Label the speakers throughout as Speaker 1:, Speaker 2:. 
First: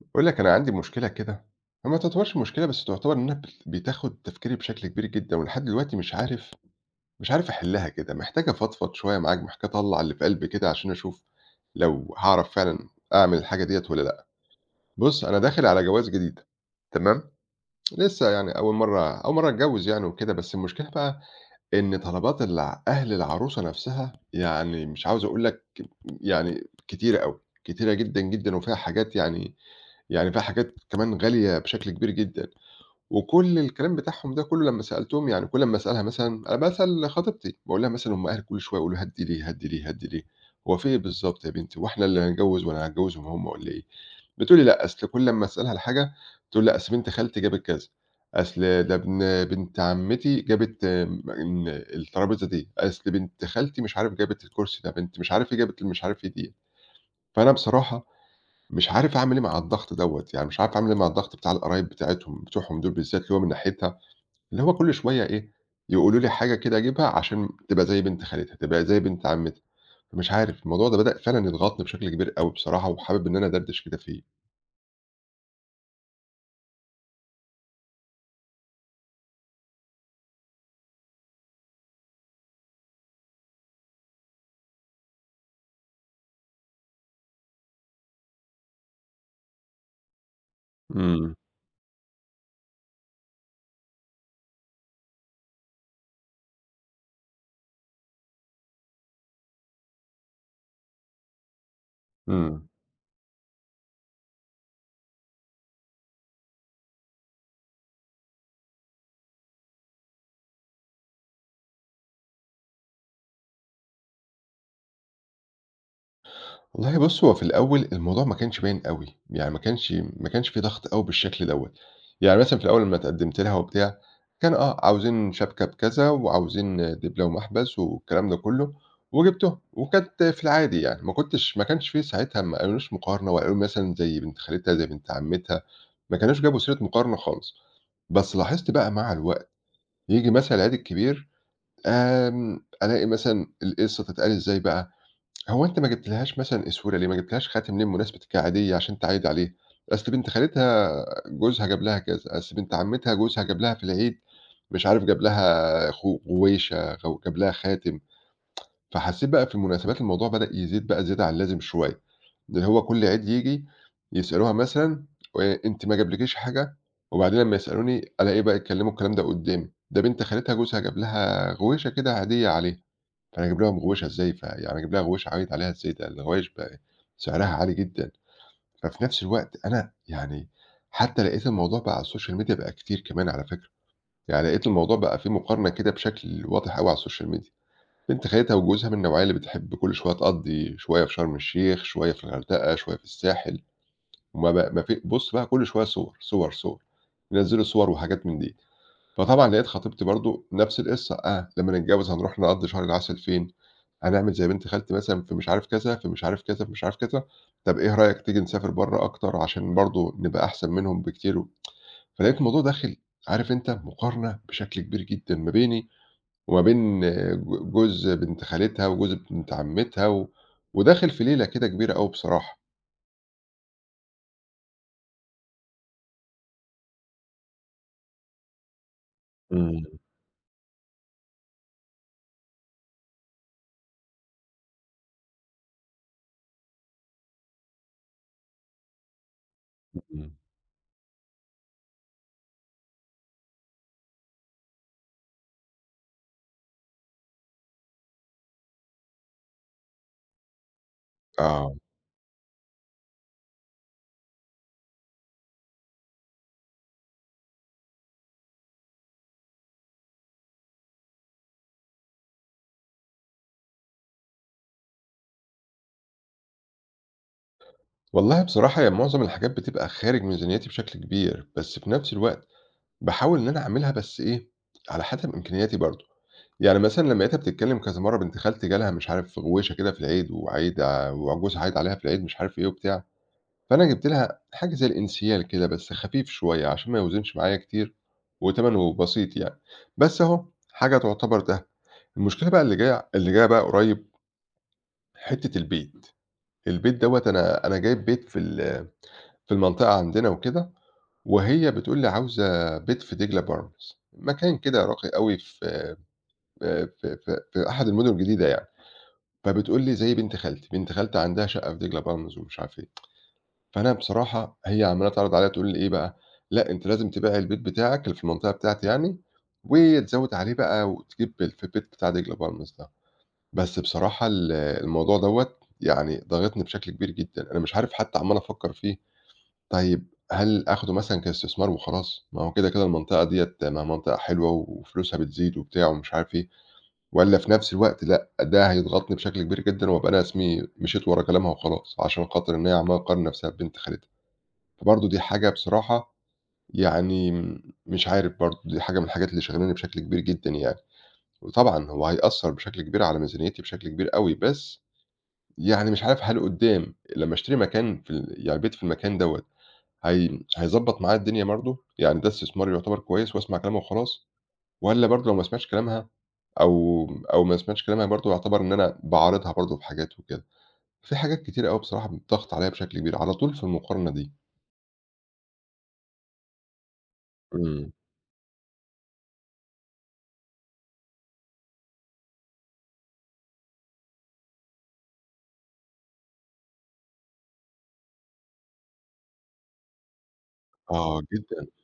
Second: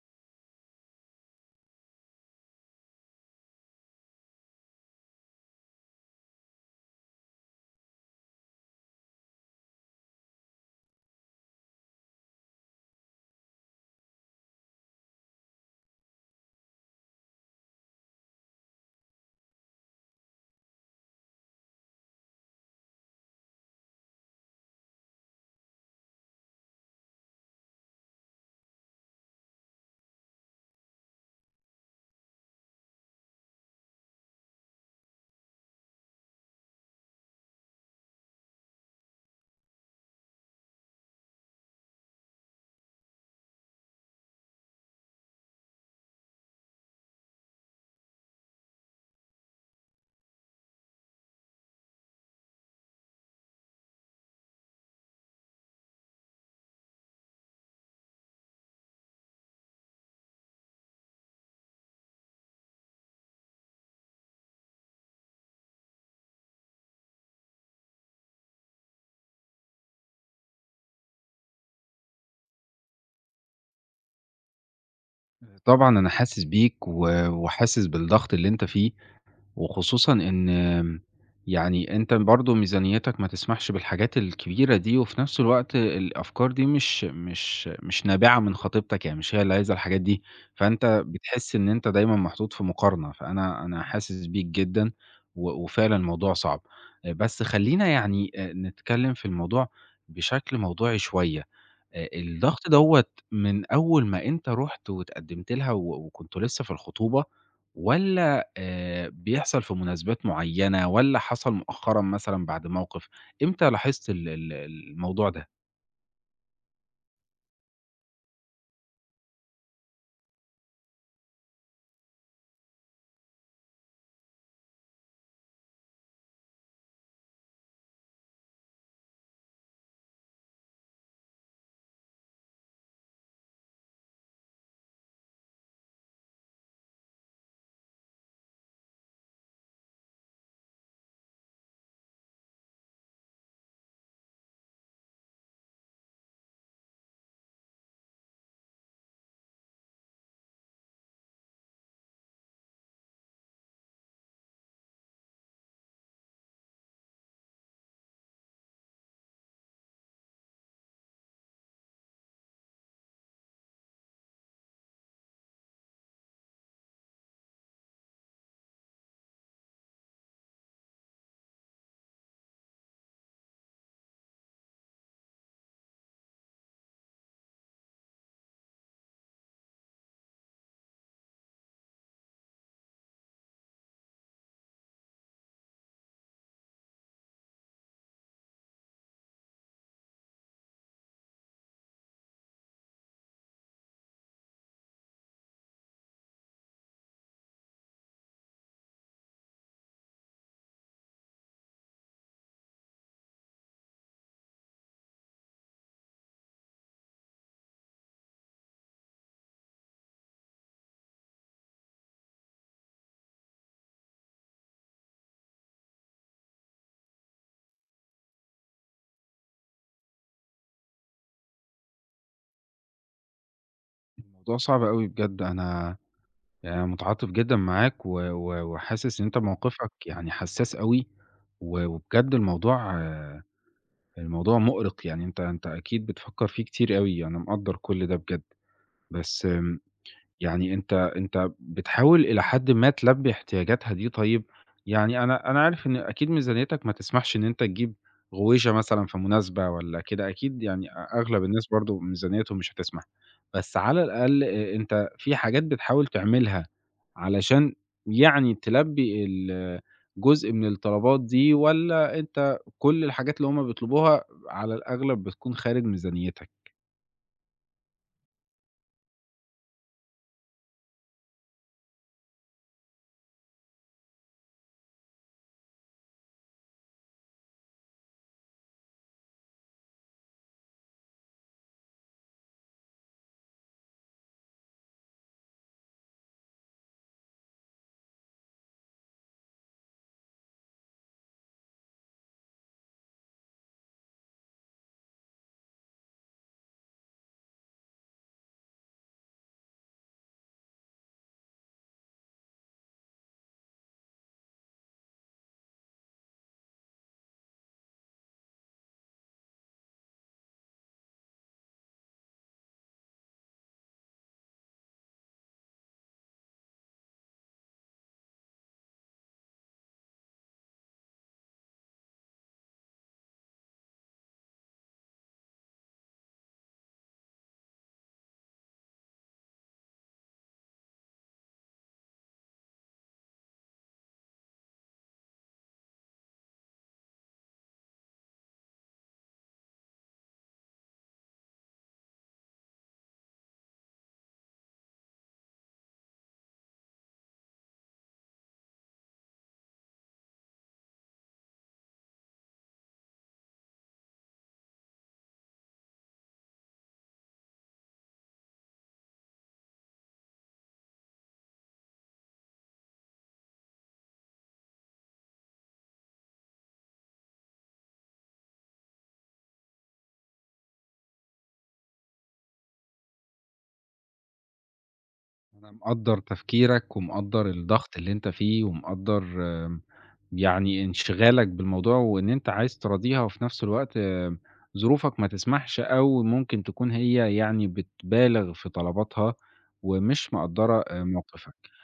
Speaker 1: باقول لك أنا عندي مشكلة كده، هي ما تعتبرش مشكلة بس تعتبر إنها بتاخد تفكيري بشكل كبير جدًا، ولحد دلوقتي مش عارف أحلها كده، محتاج أفضفض شوية معاك، محتاج أطلّع اللي في قلبي كده عشان أشوف لو هاعرف فعلًا أعمل الحاجة ديّة والّا لأ. بُص أنا داخل على جواز جديد تمام، لسه يعني أول مرّة أتجوّز يعني وكده، بس المشكلة بقى إن طلبات أهل العروسة نفسها يعني مش عاوز أقول لك يعني كتيرة أوي، كتيرة جدًا، جدًا وفيها حاجات يعني في حاجات كمان غالية بشكل كبير جدًا، وكل الكلام بتاعهم ده كله لمّا سألتهم يعني كل أمّا أسألها مثلًا أنا باسأل خطيبتي، باقول لها مثلًا هم أهلي كل شوية يقولوا هدّي ليه، هدّي ليه، هدّي ليه، هو في إيه بالضبط يا بنتي، هو إحنا اللي هنتجوّز والّا هنتجوّزهم هم والّا إيه؟ بتقول لي: "لأ، أصل كل أمّا أسألها على حاجة تقول لأ، أصل بنت خالتي جابت كذا، أصل ده بنت عمتي جابت إن الترابيزة دي، أصل بنت خالتي مش عارف جابت الكرسي ده، بنت مش عارف إيه جابت مش عارف إيه ديّة." فأنا بصراحة مش عارف أعمل إيه مع الضغط دوّة، يعني مش عارف أعمل إيه مع الضغط بتاع القرايب بتاعتهم بتوعهم دول بالذات، اللي هو من ناحيتها اللي هو كل شوية إيه، يقولوا لي حاجة كده أجيبها عشان تبقى زي بنت خالتها، تبقى زي بنت عمتها، فمش عارف الموضوع ده بدأ فعلًا يضغطني بشكل كبير أوي بصراحة، وحابب إن أنا أدردش كده فيه.
Speaker 2: طبعًا أنا حاسس بيك و وحاسس بالضغط اللي أنت فيه، وخصوصًا إن يعني أنت برضه ميزانيتك ما تسمحش بالحاجات الكبيرة دي، وفي نفس الوقت الأفكار دي مش نابعة من خطيبتك، يعني مش هي اللي عايزة الحاجات دي، فأنت
Speaker 1: إمم،
Speaker 2: بتحس إن أنت دايمًا محطوط في مقارنة، فأنا حاسس بيك جدًا وفعلًا الموضوع صعب. بس خلّينا يعني نتكلم في الموضوع بشكل موضوعي شوية.
Speaker 1: إمم.
Speaker 2: الضغط دوّة من أول ما أنت رُحت واتقدّمت لها و وكنتم لسه في الخطوبة والّا بيحصل في مناسبات معيّنة والّا حصل مؤخرًا مثلًا بعد موقف؟ إمتى لاحظت ال ال الموضوع ده؟
Speaker 1: والله بُص، هو في الأول الموضوع ما كانش باين أوي، يعني ما كانش في ضغط أوي بالشكل دوّة، يعني مثلًا في الأول لمّا اتقدمت لها وبتاع، كان آه، عاوزين شبكة بكذا وعاوزين دبلة ومحبس والكلام ده كلّه، وجِبتهم، وكانت في العادي يعني، ما كانش في ساعتها ما قالوليش مقارنة ولا قالوا مثلًا زي بنت خالتها، زي بنت عمتها، ما كانوش جابوا سيرة مقارنة خالص، بس لاحظت بقى مع الوقت، ييجي مثلًا العيد الكبير، ألاقي مثلًا القصة تتقال إزاي بقى؟ هو أنتِ ما جبتيلهاش مثلًا إسورة ليه، ما جبتيلهاش خاتم ليه بمناسبتِك العادية عشان تعايدي عليه، أصل بنت خالتها جوزها جاب لها كذا، أصل بنت عمتها جوزها جاب لها في العيد مش عارف جاب لها غويشة، جاب لها خاتم، فحسيت بقى في المناسبات الموضوع بدأ يزيد بقى زيادة عن اللازم شوية، اللي هو كل عيد ييجي يسألوها مثلًا وأنتِ ما جابلكيش حاجة، وبعدين لمّا يسألوني ألاقيه بقى يتكلموا الكلام ده قدّامي، ده بنت خالتها جوزها جاب لها غويشة كده عادية عليها. فأنا أجيب لهم غوّيشة إزاي، فيعني أجيب لها غوّيشة أعيّط عليها إزاي، ده الغوايش بقى سعرها عالي جدًا، ففي نفس الوقت أنا يعني حتى لقيت الموضوع بقى على الSocial Media بقى كتير كمان على فكرة، يعني لقيت الموضوع بقى في مقارنة كده بشكل واضح أوي على الSocial Media، بنت خالتها وجوزها من النوعية اللي بتحب كل شوية تقضّي شوية في شرم الشيخ، شوية في الغردقة، شوية في الساحل، وما بقى ما في بُص بقى كل شوية صور، صور، صور، ينزّلوا صور وحاجات من دي. فطبعًا لقيت خطيبتي برضه نفس القصة، آه، لمّا نتجوّز هنروح نقضّي شهر العسل فين، هنعمل زي بنت خالتي مثلًا في مش عارف كذا، في مش عارف كذا، في مش عارف كذا، طَب إيه رأيك تيجي نسافر برّه أكتر عشان برضه نبقى أحسن منهم بكتير و فلقيت الموضوع داخل عارف أنت مقارنة بشكل كبير جدًا ما بيني وما بين جوز بنت خالتها وجوز بنت عمّتها و وداخل في ليلة كده كبيرة أوي بصراحة.
Speaker 2: الموضوع صعب أوي بجد، أنا متعاطف جدًا معاك و و وحاسس إن أنت
Speaker 1: إمم،
Speaker 2: موقفك يعني حساس أوي، و وبجد الموضوع آه، الموضوع مؤرق، يعني أنت أكيد بتفكّر فيه كتير أوي، أنا مقدّر كل ده بجد، بس
Speaker 1: إمم.
Speaker 2: يعني أنت بتحاول إلى حدٍ ما تلبّي احتياجاتها دي طيب، يعني أنا عارف إن أكيد ميزانيتك ما تسمحش إن أنت تجيب غويشة مثلًا في مناسبة والّا كده، أكيد يعني أغلب الناس
Speaker 1: آه.
Speaker 2: برضه ميزانيتهم مش هتسمح، بس على الأقل أنت في حاجات بتحاول تعملها علشان يعني تلبّي ال جزء من الطلبات دي والّا أنت كل الحاجات اللي هُم بيطلبوها على الأغلب بتكون خارج ميزانيتك؟
Speaker 1: والله بصراحة هي معظم الحاجات بتبقى خارج ميزانيّتي بشكل كبير، بس في نفس الوقت باحاول إن أنا أعملها بس إيه، على حسب إمكانياتي برضه، يعني مثلًا لمّا لقيتها بتتكلم كذا مرّة بنت خالتي جالها مش عارف غويشة كده في العيد وعايد وجوزها عايد عليها في العيد مش عارف إيه وبتاع، فأنا جِبت لها حاجة زي الإنسيال كده بس خفيف شوية عشان ما يوزنش معايا كتير وتمنه بسيط يعني، بس أهو حاجة تعتبر ده. المشكلة بقى اللي جاية بقى قريب حتة البيت، البيت دوّة أنا جايب بيت في في المنطقة عندنا وكده، وهي بتقول لي عاوزة بيت في دجلة بالمز، مكان كده راقي أوي في في أحد المُدن الجديدة يعني، فبتقول لي زي بنت خالتي، بنت خالتي عندها شقة في دجلة بالمز ومش عارف إيه، فأنا بصراحة هي عمّالة تعرض عليّا تقول لي إيه بقى، لأ أنتِ لازم تبيعي البيت بتاعِك اللي في المنطقة بتاعتي يعني، وتزوّد عليه بقى وتجيب في البيت بتاع دجلة بالمز ده، بس بصراحة الموضوع دوّة يعني ضاغطني بشكل كبير جدًا، أنا مش عارف حتى عمّال أفكّر فيه، طيب هل آخده مثلًا كاستثمار وخلاص؟ ما هو كده، كده المنطقة ديّة ما هي منطقة حلوة وفلوسها بتزيد وبتاع ومش عارف إيه. والّا في نفس الوقت لأ، ده هيضغطني بشكل كبير جدًا وأبقى أنا اسمي مشيت ورا كلامها وخلاص، عشان خاطر إن هي عمّالة تقارن نفسها ببنت خالتها، فبرضه دي حاجة بصراحة يعني مش عارف برضه، دي حاجة من الحاجات اللي شاغلاني بشكل كبير جدًا يعني، وطبعًا هو هيأثّر بشكل كبير على ميزانيتي بشكل كبير أوي، بس يعني مش عارف هل قدّام لمّا اشتري مكان في يعني بيت في المكان دوّة هي هيضبّط معايا الدنيا برضه؟ يعني ده استثمار يعتبر كويس وأسمع كلامها وخلاص؟ والّا برضه لو ما سمعتش كلامها أو أو ما سمعتش كلامها برضه يعتبر إن أنا باعارضها برضه في حاجات وكده. في حاجات كتيرة أوي بصراحة بتضغط عليّا بشكل كبير، على طول في المقارنة دي.
Speaker 2: مقدّر تفكيرك ومقدّر الضغط
Speaker 1: إمم.
Speaker 2: اللي أنت فيه ومقدّر يعني انشغالك بالموضوع وإن أنت عايز تراضيها وفي نفس الوقت ظروفك ما تسمحش أو ممكن تكون هي يعني بتبالغ في طلباتها ومش مقدّرة
Speaker 1: آه جدًا.
Speaker 2: موقفك.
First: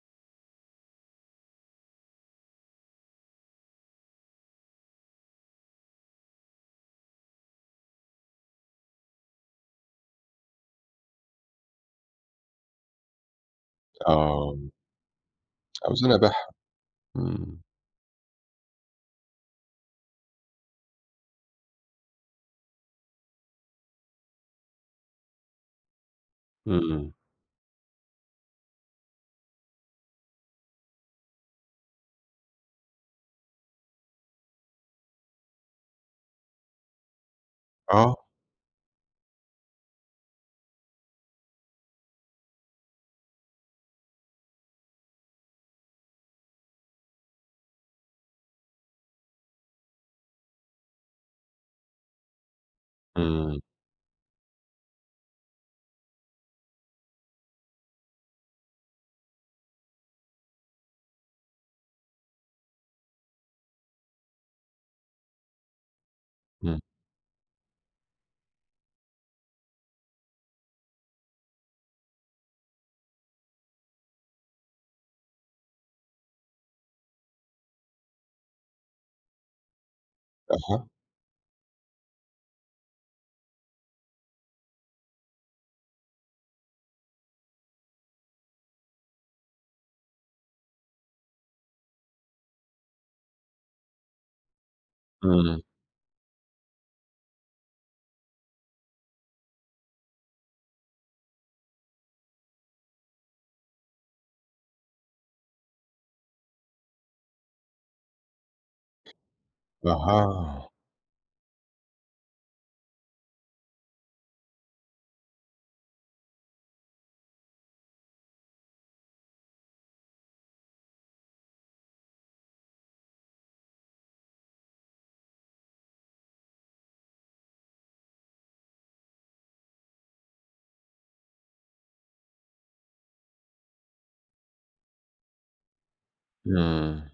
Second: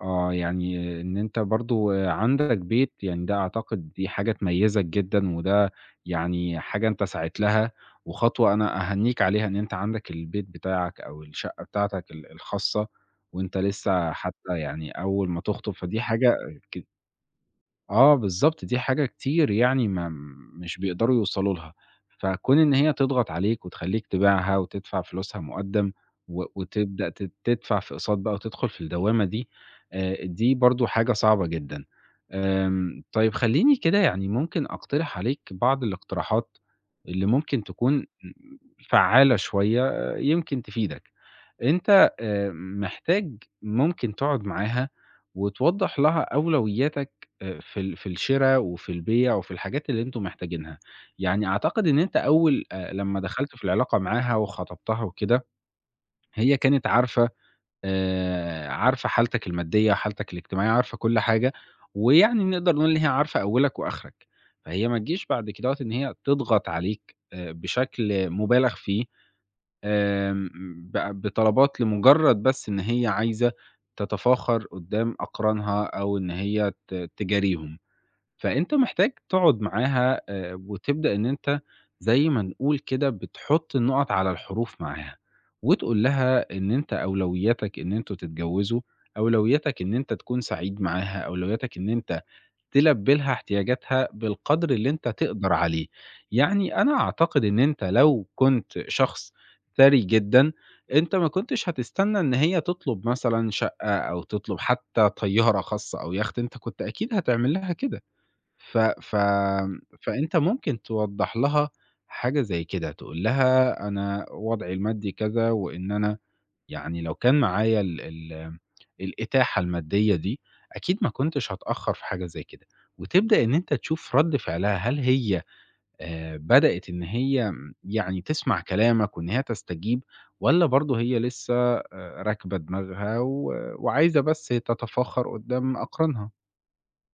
Speaker 2: آه، يعني إن أنت برضه عندك بيت، يعني ده أعتقد دي حاجة تميّزك جدًا، وده يعني حاجة أنت سعيت لها، وخطوة أنا أهنّيك عليها إن أنت عندك البيت بتاعك أو الشقة بتاعتك الخاصة، وأنت لسه
Speaker 1: آه.
Speaker 2: حتى يعني أول ما تخطب، فدي
Speaker 1: عاوزاني
Speaker 2: حاجة
Speaker 1: أبيعها.
Speaker 2: ك
Speaker 1: إمم.
Speaker 2: آه بالضبط، دي حاجة كتير يعني ما مش بيقدروا يوصلوا لها، فكون إن هي تضغط عليك وتخلّيك تبيعها وتدفع فلوسها مُقدّم و وتبدأ
Speaker 1: إمم.
Speaker 2: تد تدفع في أقساط بقى وتدخل في الدوامة دي، دي برضه حاجة صعبة جدًا. طيب خلّيني كده يعني ممكن أقترح عليك بعض الاقتراحات اللي ممكن تكون
Speaker 1: آه.
Speaker 2: فعّالة شوية آه، يمكن تفيدك. أنت محتاج ممكن تقعد معاها وتوضّح لها أولوياتك في ال في الشِرا وفي البيع وفي الحاجات اللي أنتم محتاجينها. يعني أعتقد إن أنت أول لمّا دخلت
Speaker 1: إمم.
Speaker 2: في العلاقة معاها وخطبتها وكده، هي كانت عارفة عارفة حالتك المادية، حالتك الاجتماعية، عارفة كل حاجة، ويعني نقدر نقول إن هي عارفة أولك وآخرك. فهي ما تجيش بعد كدهوّة إن هي تضغط
Speaker 1: إمم.
Speaker 2: عليك بشكل مُبالغ فيه بطلبات لمجرد بس إن هي عايزة تتفاخر قدّام أقرانها أو إن هي تجاريهم، فأنت محتاج تقعد معاها
Speaker 1: أها.
Speaker 2: وتبدأ إن أنت زي ما نقول كده بتحط النقط على الحروف معاها، وتقول لها إن أنت أولوياتك إن أنتم تتجوزوا، أولوياتك إن أنت تكون سعيد معاها، أولوياتك إن أنت تلبّي لها احتياجاتها بالقدر اللي أنت تقدر
Speaker 1: إمم.
Speaker 2: عليه. يعني أنا أعتقد إن أنت لو كنت شخص ثري جدًا، أنت ما كنتش هتستنى إن هي تطلب مثلًا شقة أو تطلب حتى طيارة خاصة أو يخت، أنت كنت أكيد هتعمل لها كده. ف ف فأنت
Speaker 1: أها.
Speaker 2: ممكن توضّح لها حاجة زي كده، تقول لها أنا وضعي المادي كذا وإن أنا يعني لو كان معايا ال ال الإتاحة المادية دي، أكيد ما كنتش هاتأخّر في حاجة زي كده، وتبدأ إن أنت تشوف رَد فعلها، هل هي بدأت إن هي يعني تسمع كلامك وإن هي تستجيب والّا برضه هي لسه راكبة دماغها و وعايزة بس تتفاخر قدّام أقرانها؟
Speaker 1: إمم.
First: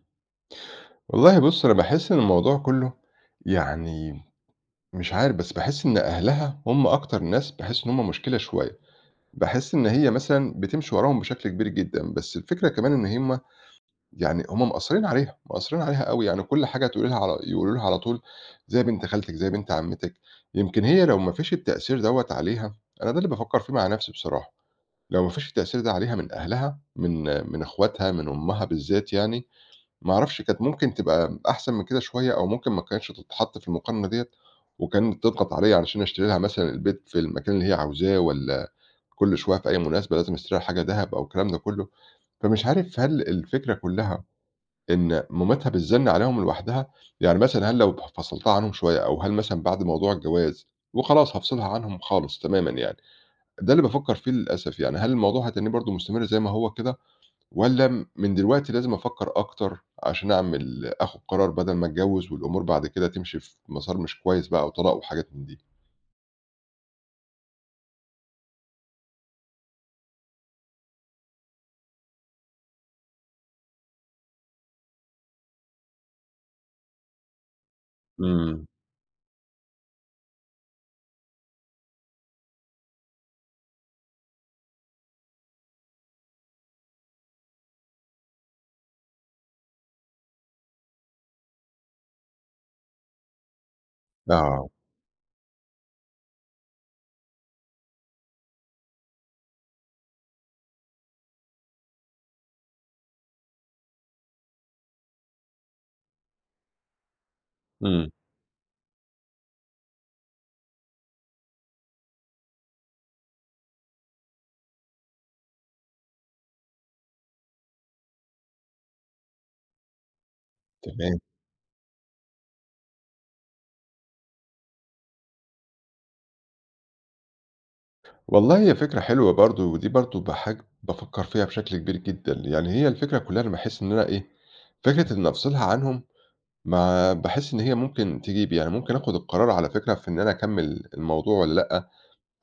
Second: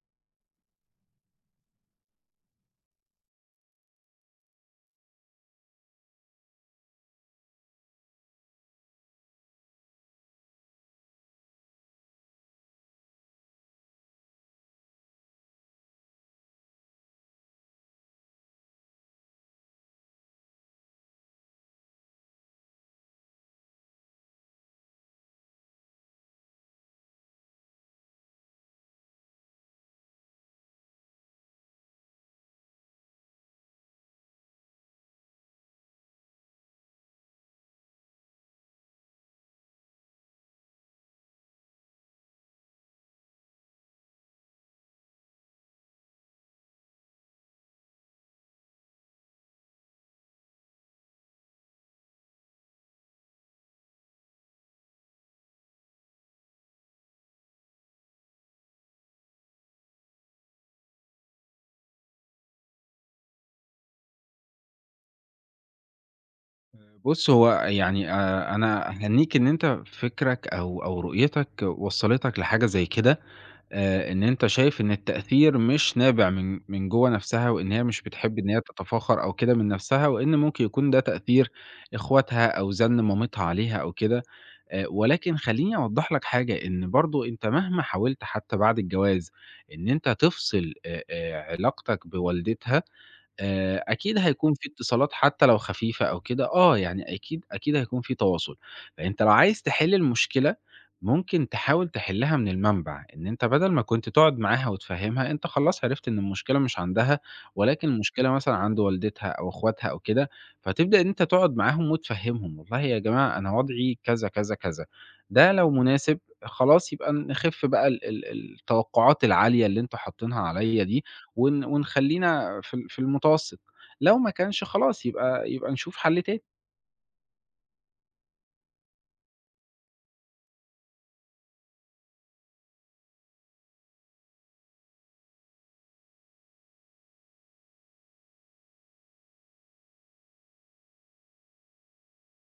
Speaker 1: والله بُص، أنا باحس إن الموضوع كُلّه يعني مش عارف، بس باحس إن أهلها هم أكتر ناس باحس إن هم مشكلة شوية. باحس إن هي مثلًا بتمشي وراهم بشكل كبير جدًا، بس الفكرة كمان إن هُم يعني هُم مأثّرين عليها، مأثّرين عليها أوي، يعني كل حاجة تقولي لها على يقولوا لها على طول زي بنت خالتِك، زي بنت عمتِك، يمكن هي لو ما فيش التأثير دوّة عليها أنا ده اللي بافكّر فيه مع نفسي بصراحة، لو ما فيش التأثير ده عليها من أهلها، من أخواتها، من أمها بالذات يعني، ما أعرفش كانت ممكن تبقى أحسن من كده شوية أو ممكن ما كانتش تتحط في المقارنة ديّة، وكانت تضغط عليَّ علشان أشتري لها مثلًا البيت في المكان اللي هي عاوزاه والّا كل شوية في أي مناسبة لازم أشتري لها حاجة دهب أو الكلام ده كله، فمش عارف هل الفكرة كلها إن مامتها بتزن عليهم لوحدها؟ يعني مثلًا هل لو فصلتها عنهم شوية أو هل مثلًا بعد موضوع الجواز وخلاص هافصلها عنهم خالص تمامًا يعني، ده اللي بافكّر فيه للأسف يعني، هل الموضوع هاتنّيه برضه مستمر زي ما هو كده والّا من دلوقتي لازم أفكّر أكتر عشان أعمل آخُد قرار بدل ما أتجوّز والأمور بعد كده تمشي في مسار مش كويس بقى وطلاق وحاجات من دي؟
Speaker 2: بُص، هو يعني أنا أهنّيك إن أنت فكرك أو رؤيتك وصّلتك لحاجة زي كده. إن أنت شايف إن التأثير مش نابع من جوّه نفسها، وإن هي مش بتحب إن هي
Speaker 1: إمم،
Speaker 2: تتفاخر أو كده من نفسها، وإن ممكن يكون ده تأثير إخواتها أو زَن مامتها عليها أو كده، ولكن خلّيني أوضّح لك حاجة، إن برضه أنت مهما حاولت حتى بعد الجواز إن أنت تفصل علاقتك بوالدتها أكيد هيكون
Speaker 1: آه،
Speaker 2: في اتصالات حتى لو خفيفة أو كده آه، يعني أكيد هيكون في تواصل، فأنت لو عايز تحل المشكلة ممكن تحاول تحلها من المنبع، إن أنت بدل ما كنت تقعد معاها وتفهمها، أنت خلاص عرفت إن المشكلة مش عندها، ولكن
Speaker 1: إمم.
Speaker 2: المشكلة مثلًا عند والدتها أو أخواتها أو كده، فتبدأ إن أنت تقعد معاهم وتفهمهم، والله يا جماعة أنا وضعي كذا، كذا، كذا، ده لو مناسب خلاص يبقى نخف بقى ال ال التوقعات العالية اللي أنتم حاطينها عليَّ دي.
Speaker 1: تمام.
Speaker 2: ون ونخلّينا في ال في المتوسط، لو ما كانش خلاص يبقى نشوف حل تاني.
Speaker 1: والله هي فكرة حلوة برضه، ودي برضه بافكّر فيها بشكل كبير جدًا، يعني هي الفكرة كلّها أنا باحس إن أنا إيه، فكرة إن أفصلها عنهم ما باحس إن هي ممكن تجيب، يعني ممكن آخُد القرار على فكرة في إن أنا أكمّل الموضوع والّا لأ،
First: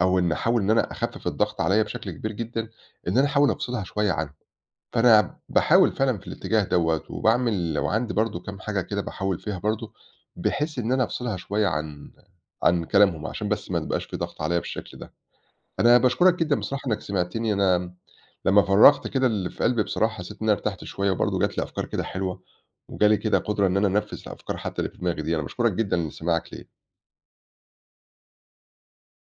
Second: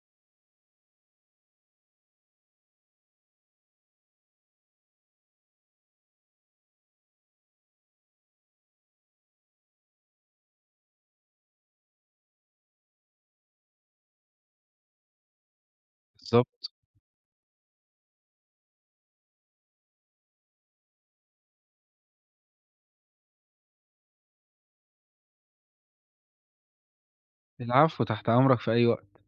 Speaker 1: أو إن أحاول إن أنا أخفِّف الضغط عليّا بشكل كبير جدًا، إن أنا أحاول أفصلها شوية عنهم، فأنا باحاول فعلًا في الاتجاه دوّة، وباعمل وعندي برضه كام حاجة كده باحاول فيها برضه، بحيث إن أنا أفصلها شوية عن كلامهم، عشان بس ما تبقاش في ضغط عليّا بالشكل ده. أنا باشكرك جدًا
Speaker 2: بالضبط.
Speaker 1: بصراحة إنك سمعتني، أنا لمّا فرّغت كده اللي في قلبي بصراحة حسّيت إن أنا ارتحت شوية، وبرضه جات لي أفكار كده حلوة، وجالي كده قدرة إن أنا أنفّذ الأفكار حتّى اللي في دماغي دي، أنا باشكرك جدًا لسماعك ليّا.
Speaker 2: العفو، تحت أمرك في أي وقت.